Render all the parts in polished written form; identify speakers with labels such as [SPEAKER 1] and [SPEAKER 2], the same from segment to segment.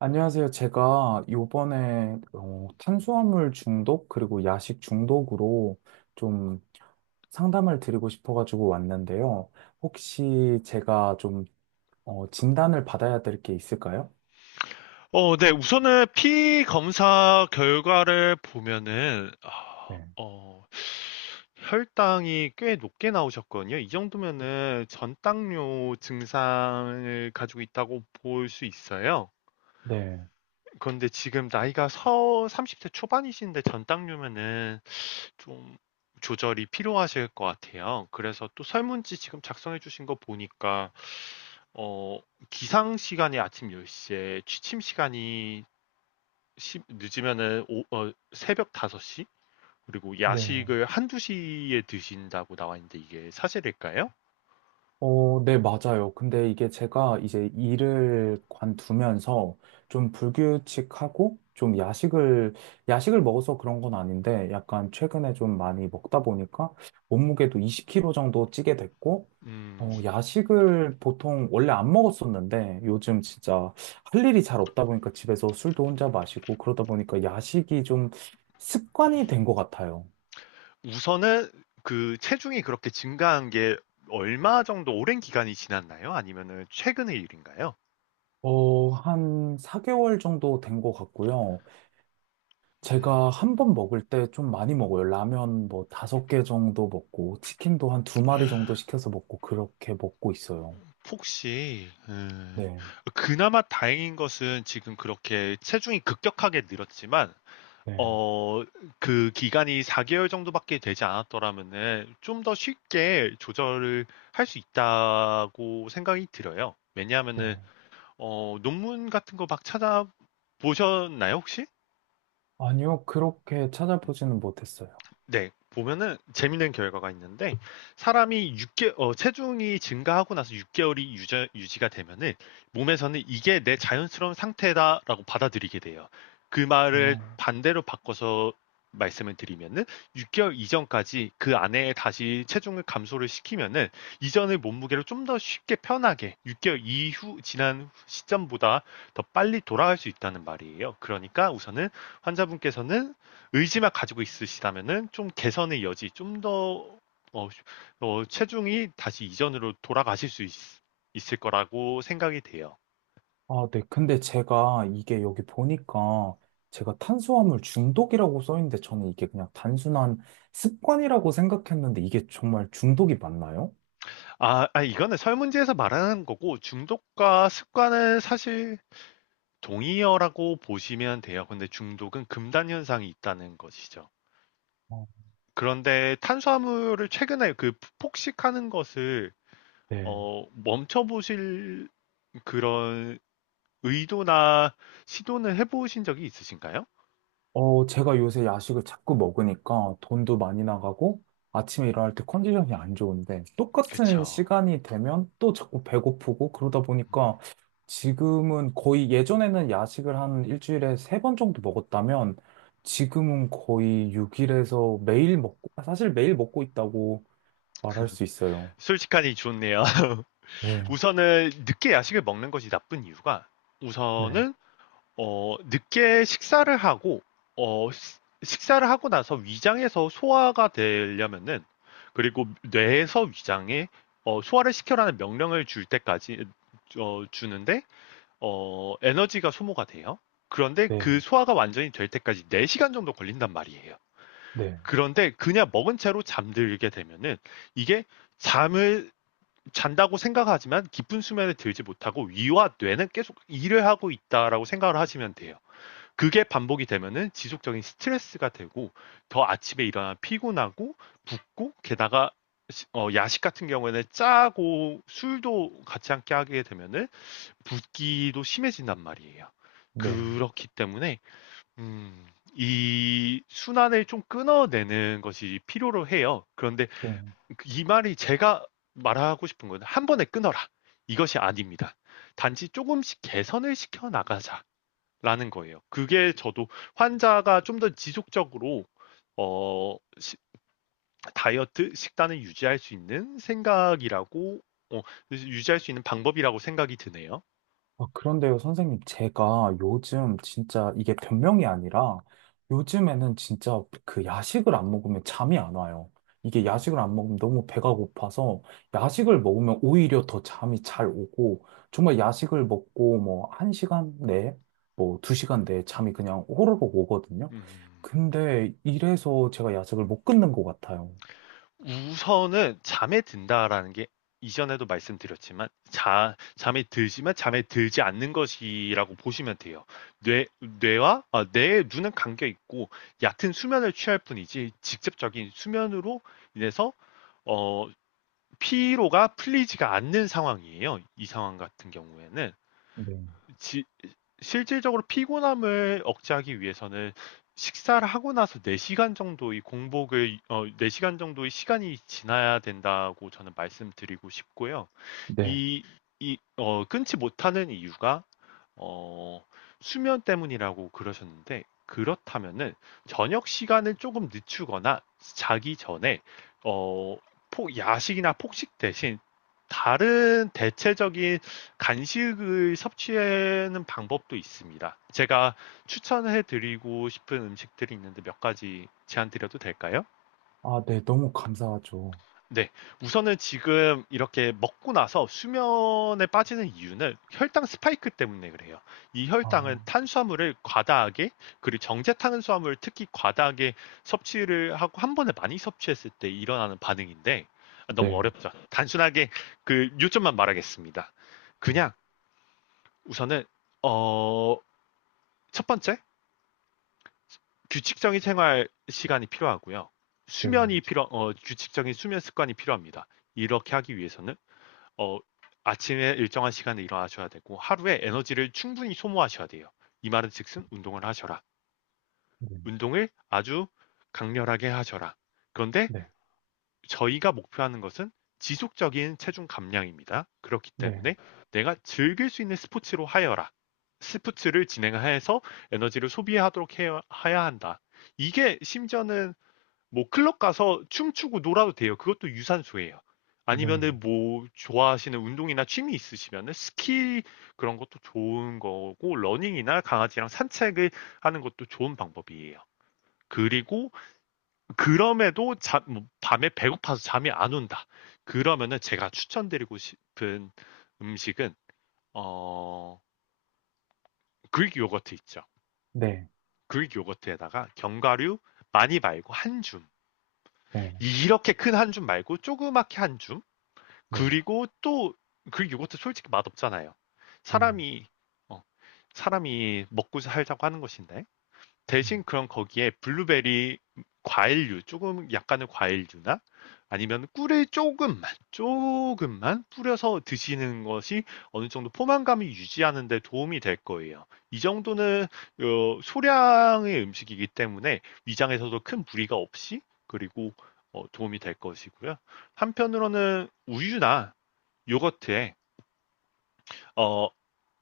[SPEAKER 1] 안녕하세요. 제가 요번에 탄수화물 중독 그리고 야식 중독으로 좀 상담을 드리고 싶어가지고 왔는데요. 혹시 제가 좀 진단을 받아야 될 게 있을까요?
[SPEAKER 2] 네. 우선은 피 검사 결과를 보면은,
[SPEAKER 1] 네.
[SPEAKER 2] 혈당이 꽤 높게 나오셨거든요. 이 정도면은 전당뇨 증상을 가지고 있다고 볼 수 있어요.
[SPEAKER 1] 네.
[SPEAKER 2] 그런데 지금 나이가 서 30대 초반이신데 전당뇨면은 좀 조절이 필요하실 것 같아요. 그래서 또 설문지 지금 작성해 주신 거 보니까 어, 기상 시간이 아침 10시에 취침 시간이 늦으면은 새벽 5시? 그리고
[SPEAKER 1] 네.
[SPEAKER 2] 야식을 한두 시에 드신다고 나와 있는데 이게 사실일까요?
[SPEAKER 1] 네, 맞아요. 근데 이게 제가 이제 일을 관두면서 좀 불규칙하고 좀 야식을 먹어서 그런 건 아닌데 약간 최근에 좀 많이 먹다 보니까 몸무게도 20kg 정도 찌게 됐고,
[SPEAKER 2] 음,
[SPEAKER 1] 야식을 보통 원래 안 먹었었는데 요즘 진짜 할 일이 잘 없다 보니까 집에서 술도 혼자 마시고 그러다 보니까 야식이 좀 습관이 된 것 같아요.
[SPEAKER 2] 우선은 그 체중이 그렇게 증가한 게 얼마 정도 오랜 기간이 지났나요? 아니면은 최근의 일인가요?
[SPEAKER 1] 한 4개월 정도 된 것 같고요.
[SPEAKER 2] 음,
[SPEAKER 1] 제가 한번 먹을 때 좀 많이 먹어요. 라면 뭐 다섯 개 정도 먹고, 치킨도 한 두 마리 정도 시켜서 먹고, 그렇게 먹고 있어요.
[SPEAKER 2] 혹시
[SPEAKER 1] 네,
[SPEAKER 2] 그나마 다행인 것은 지금 그렇게 체중이 급격하게 늘었지만
[SPEAKER 1] 네,
[SPEAKER 2] 어, 그 기간이 4개월 정도밖에 되지 않았더라면은 좀 더 쉽게 조절을 할 수 있다고 생각이 들어요. 왜냐하면은,
[SPEAKER 1] 네.
[SPEAKER 2] 논문 같은 거 막 찾아보셨나요, 혹시?
[SPEAKER 1] 아니요, 그렇게 찾아보지는 못했어요.
[SPEAKER 2] 네, 보면은 재밌는 결과가 있는데 사람이 체중이 증가하고 나서 6개월이 유지가 되면은 몸에서는 이게 내 자연스러운 상태다라고 받아들이게 돼요. 그 말을
[SPEAKER 1] 어.
[SPEAKER 2] 반대로 바꿔서 말씀을 드리면은 6개월 이전까지 그 안에 다시 체중을 감소를 시키면은 이전의 몸무게를 좀 더 쉽게 편하게 6개월 이후 지난 시점보다 더 빨리 돌아갈 수 있다는 말이에요. 그러니까 우선은 환자분께서는 의지만 가지고 있으시다면은 좀 개선의 여지, 좀 더 어, 체중이 다시 이전으로 돌아가실 수 있을 거라고 생각이 돼요.
[SPEAKER 1] 아, 네. 근데 제가 이게 여기 보니까 제가 탄수화물 중독이라고 써 있는데 저는 이게 그냥 단순한 습관이라고 생각했는데 이게 정말 중독이 맞나요?
[SPEAKER 2] 이거는 설문지에서 말하는 거고 중독과 습관은 사실 동의어라고 보시면 돼요. 근데 중독은 금단 현상이 있다는 것이죠.
[SPEAKER 1] 어,
[SPEAKER 2] 그런데 탄수화물을 최근에 그 폭식하는 것을
[SPEAKER 1] 네.
[SPEAKER 2] 멈춰보실 그런 의도나 시도는 해보신 적이 있으신가요?
[SPEAKER 1] 제가 요새 야식을 자꾸 먹으니까 돈도 많이 나가고 아침에 일어날 때 컨디션이 안 좋은데 똑같은
[SPEAKER 2] 그쵸.
[SPEAKER 1] 시간이 되면 또 자꾸 배고프고 그러다 보니까 지금은 거의 예전에는 야식을 한 일주일에 세 번 정도 먹었다면 지금은 거의 6일에서 매일 먹고, 사실 매일 먹고 있다고 말할 수 있어요.
[SPEAKER 2] 솔직하니 좋네요.
[SPEAKER 1] 네,
[SPEAKER 2] 우선은 늦게 야식을 먹는 것이 나쁜 이유가
[SPEAKER 1] 네,
[SPEAKER 2] 우선은 늦게 식사를 하고 식사를 하고 나서 위장에서 소화가 되려면은 그리고 뇌에서 위장에 소화를 시켜라는 명령을 줄 때까지 주는데 에너지가 소모가 돼요. 그런데
[SPEAKER 1] 네,
[SPEAKER 2] 그 소화가 완전히 될 때까지 4시간 정도 걸린단 말이에요.
[SPEAKER 1] 네,
[SPEAKER 2] 그런데 그냥 먹은 채로 잠들게 되면은 이게 잠을 잔다고 생각하지만 깊은 수면에 들지 못하고 위와 뇌는 계속 일을 하고 있다라고 생각을 하시면 돼요. 그게 반복이 되면은 지속적인 스트레스가 되고 더 아침에 일어나 피곤하고 붓고 게다가 야식 같은 경우에는 짜고 술도 같이 함께 하게 되면은 붓기도 심해진단 말이에요.
[SPEAKER 1] 네.
[SPEAKER 2] 그렇기 때문에 음, 이 순환을 좀 끊어내는 것이 필요로 해요. 그런데
[SPEAKER 1] 네.
[SPEAKER 2] 이 말이 제가 말하고 싶은 건 한 번에 끊어라. 이것이 아닙니다. 단지 조금씩 개선을 시켜 나가자라는 거예요. 그게 저도 환자가 좀 더 지속적으로 어, 시- 다이어트 식단을 유지할 수 있는 생각이라고 어, 유지할 수 있는 방법이라고 생각이 드네요.
[SPEAKER 1] 아, 그런데요, 선생님, 제가 요즘 진짜 이게 변명이 아니라 요즘에는 진짜 그 야식을 안 먹으면 잠이 안 와요. 이게
[SPEAKER 2] 음,
[SPEAKER 1] 야식을 안 먹으면 너무 배가 고파서 야식을 먹으면 오히려 더 잠이 잘 오고 정말 야식을 먹고 뭐 한시간 내에 뭐 두시간 내에 잠이 그냥 호로록 오거든요.
[SPEAKER 2] 음. 음.
[SPEAKER 1] 근데 이래서 제가 야식을 못 끊는 것 같아요.
[SPEAKER 2] 우선은 잠에 든다라는 게 이전에도 말씀드렸지만 잠에 들지만 잠에 들지 않는 것이라고 보시면 돼요. 뇌와 뇌의 눈은 감겨 있고 얕은 수면을 취할 뿐이지 직접적인 수면으로 인해서 어, 피로가 풀리지가 않는 상황이에요. 이 상황 같은 경우에는
[SPEAKER 1] 네.
[SPEAKER 2] 실질적으로 피곤함을 억제하기 위해서는 식사를 하고 나서 4시간 정도의 공복을, 4시간 정도의 시간이 지나야 된다고 저는 말씀드리고 싶고요.
[SPEAKER 1] 네.
[SPEAKER 2] 이, 끊지 못하는 이유가 어, 수면 때문이라고 그러셨는데, 그렇다면은 저녁 시간을 조금 늦추거나 자기 전에 어, 야식이나 폭식 대신 다른 대체적인 간식을 섭취하는 방법도 있습니다. 제가 추천해 드리고 싶은 음식들이 있는데 몇 가지 제안 드려도 될까요?
[SPEAKER 1] 아, 네. 너무 감사하죠.
[SPEAKER 2] 네. 우선은 지금 이렇게 먹고 나서 수면에 빠지는 이유는 혈당 스파이크 때문에 그래요. 이 혈당은
[SPEAKER 1] 아,
[SPEAKER 2] 탄수화물을 과다하게, 그리고 정제 탄수화물 특히 과다하게 섭취를 하고 한 번에 많이 섭취했을 때 일어나는 반응인데, 아, 너무
[SPEAKER 1] 네.
[SPEAKER 2] 어렵죠. 단순하게 그 요점만 말하겠습니다.
[SPEAKER 1] 네.
[SPEAKER 2] 그냥 우선은, 어, 첫 번째, 규칙적인 생활 시간이 필요하고요.
[SPEAKER 1] 네.
[SPEAKER 2] 규칙적인 수면 습관이 필요합니다. 이렇게 하기 위해서는 어, 아침에 일정한 시간에 일어나셔야 되고 하루에 에너지를 충분히 소모하셔야 돼요. 이 말은 즉슨 운동을 하셔라.
[SPEAKER 1] 네.
[SPEAKER 2] 운동을 아주 강렬하게 하셔라. 그런데
[SPEAKER 1] 네.
[SPEAKER 2] 저희가 목표하는 것은 지속적인 체중 감량입니다. 그렇기
[SPEAKER 1] 네.
[SPEAKER 2] 때문에 내가 즐길 수 있는 스포츠로 하여라. 스포츠를 진행해서 에너지를 소비하도록 해야 한다. 이게 심지어는 뭐 클럽 가서 춤추고 놀아도 돼요. 그것도 유산소예요.
[SPEAKER 1] 네,
[SPEAKER 2] 아니면은 뭐 좋아하시는 운동이나 취미 있으시면은 스키 그런 것도 좋은 거고 러닝이나 강아지랑 산책을 하는 것도 좋은 방법이에요. 그리고 그럼에도 자, 뭐 밤에 배고파서 잠이 안 온다. 그러면은 제가 추천드리고 싶은 음식은 어 그릭 요거트 있죠.
[SPEAKER 1] 네,
[SPEAKER 2] 그릭 요거트에다가 견과류 많이 말고 한 줌.
[SPEAKER 1] 네,
[SPEAKER 2] 이렇게 큰 한줌 말고 조그맣게 한 줌.
[SPEAKER 1] 네,
[SPEAKER 2] 그리고 또 그 요거트 솔직히 맛없잖아요.
[SPEAKER 1] 네,
[SPEAKER 2] 사람이 어, 사람이 먹고 살자고 하는 것인데
[SPEAKER 1] 음,
[SPEAKER 2] 대신 그럼 거기에 블루베리 과일류 조금 약간의 과일류나 아니면 꿀을 조금만 조금만 뿌려서 드시는 것이 어느 정도 포만감이 유지하는 데 도움이 될 거예요. 이 정도는 소량의 음식이기 때문에 위장에서도 큰 무리가 없이 그리고 도움이 될 것이고요. 한편으로는 우유나 요거트에 어,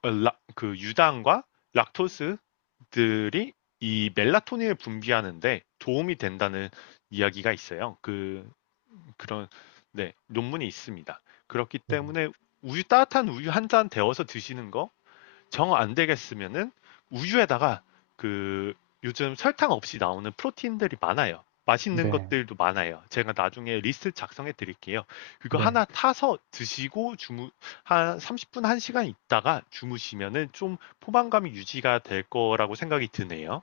[SPEAKER 2] 그 유당과 락토스들이 이 멜라토닌을 분비하는데 도움이 된다는 이야기가 있어요. 그런 네, 논문이 있습니다. 그렇기
[SPEAKER 1] 음,
[SPEAKER 2] 때문에 우유 따뜻한 우유 한 잔 데워서 드시는 거 정 안 되겠으면은 우유에다가 그 요즘 설탕 없이 나오는 프로틴들이 많아요. 맛있는
[SPEAKER 1] 네,
[SPEAKER 2] 것들도 많아요. 제가 나중에 리스트 작성해 드릴게요. 그거
[SPEAKER 1] 네.
[SPEAKER 2] 하나 타서 드시고 주무 한 30분 1시간 있다가 주무시면은 좀 포만감이 유지가 될 거라고 생각이 드네요.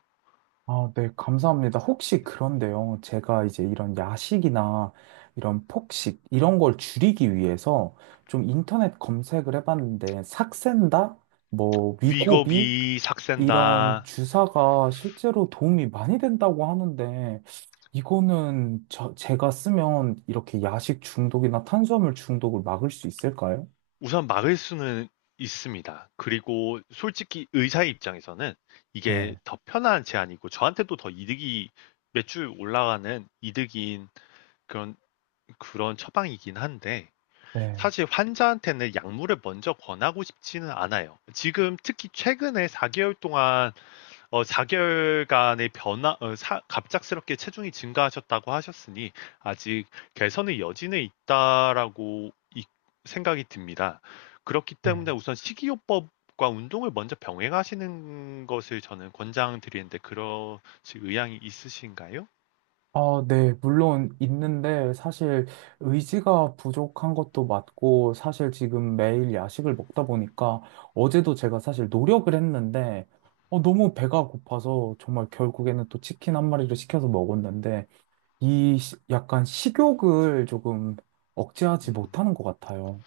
[SPEAKER 1] 아, 네, 감사합니다. 혹시 그런데요, 제가 이제 이런 야식이나 이런 폭식, 이런 걸 줄이기 위해서 좀 인터넷 검색을 해봤는데, 삭센다? 뭐, 위고비?
[SPEAKER 2] 위거비
[SPEAKER 1] 이런
[SPEAKER 2] 삭센다.
[SPEAKER 1] 주사가 실제로 도움이 많이 된다고 하는데, 이거는 저, 제가 쓰면 이렇게 야식 중독이나 탄수화물 중독을 막을 수 있을까요?
[SPEAKER 2] 우선 막을 수는 있습니다. 그리고 솔직히 의사의 입장에서는 이게
[SPEAKER 1] 네,
[SPEAKER 2] 더 편한 제안이고 저한테도 더 이득이 매출 올라가는 이득인 그런 그런 처방이긴 한데
[SPEAKER 1] 네,
[SPEAKER 2] 사실 환자한테는 약물을 먼저 권하고 싶지는 않아요. 지금 특히 최근에 4개월 동안 4개월간의 변화, 갑작스럽게 체중이 증가하셨다고 하셨으니 아직 개선의 여지는 있다라고 생각이 듭니다. 그렇기 때문에
[SPEAKER 1] 네.
[SPEAKER 2] 우선 식이요법과 운동을 먼저 병행하시는 것을 저는 권장드리는데 그러실 의향이 있으신가요?
[SPEAKER 1] 아, 네, 물론 있는데 사실 의지가 부족한 것도 맞고 사실 지금 매일 야식을 먹다 보니까 어제도 제가 사실 노력을 했는데 너무 배가 고파서 정말 결국에는 또 치킨 한 마리를 시켜서 먹었는데 이 약간 식욕을 조금 억제하지
[SPEAKER 2] 음.
[SPEAKER 1] 못하는 것 같아요.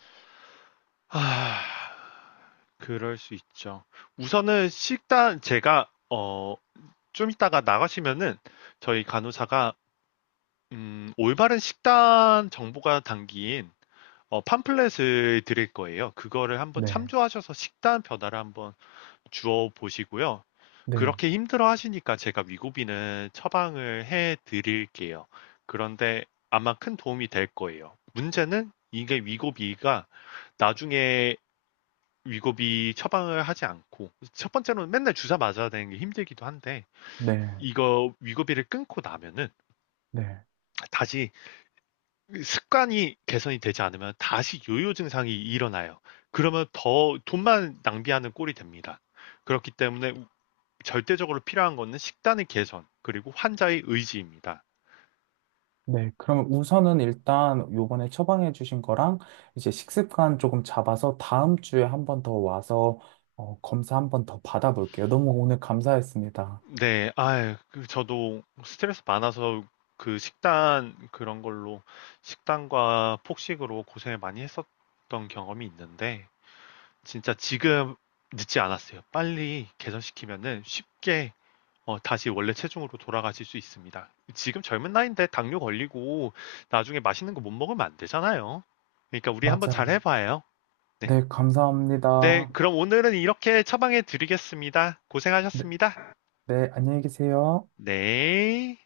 [SPEAKER 2] 아, 그럴 수 있죠. 우선은 식단 제가 좀 이따가 나가시면은 저희 간호사가 올바른 식단 정보가 담긴 팜플렛을 드릴 거예요. 그거를 한번
[SPEAKER 1] 네,
[SPEAKER 2] 참조하셔서 식단 변화를 한번 주어 보시고요.
[SPEAKER 1] 네,
[SPEAKER 2] 그렇게 힘들어 하시니까 제가 위고비는 처방을 해 드릴게요. 그런데 아마 큰 도움이 될 거예요. 문제는 이게 위고비가 나중에 위고비 처방을 하지 않고 첫 번째로는 맨날 주사 맞아야 되는 게 힘들기도 한데
[SPEAKER 1] 네,
[SPEAKER 2] 이거 위고비를 끊고 나면은
[SPEAKER 1] 네.
[SPEAKER 2] 다시 그 습관이 개선이 되지 않으면 다시 요요 증상이 일어나요. 그러면 더 돈만 낭비하는 꼴이 됩니다. 그렇기 때문에 절대적으로 필요한 것은 식단의 개선, 그리고 환자의 의지입니다.
[SPEAKER 1] 네, 그러면 우선은 일단 요번에 처방해 주신 거랑 이제 식습관 조금 잡아서 다음 주에 한 번 더 와서 검사 한 번 더 받아볼게요. 너무 오늘 감사했습니다.
[SPEAKER 2] 네, 아 저도 스트레스 많아서 그 식단 그런 걸로 식단과 폭식으로 고생을 많이 했었던 경험이 있는데 진짜 지금 늦지 않았어요. 빨리 개선시키면은 쉽게 다시 원래 체중으로 돌아가실 수 있습니다. 지금 젊은 나이인데 당뇨 걸리고 나중에 맛있는 거 못 먹으면 안 되잖아요. 그러니까 우리 한번 잘
[SPEAKER 1] 맞아요.
[SPEAKER 2] 해봐요. 네.
[SPEAKER 1] 네,
[SPEAKER 2] 네,
[SPEAKER 1] 감사합니다.
[SPEAKER 2] 그럼 오늘은 이렇게 처방해 드리겠습니다.
[SPEAKER 1] 네,
[SPEAKER 2] 고생하셨습니다.
[SPEAKER 1] 네, 안녕히 계세요.
[SPEAKER 2] 네.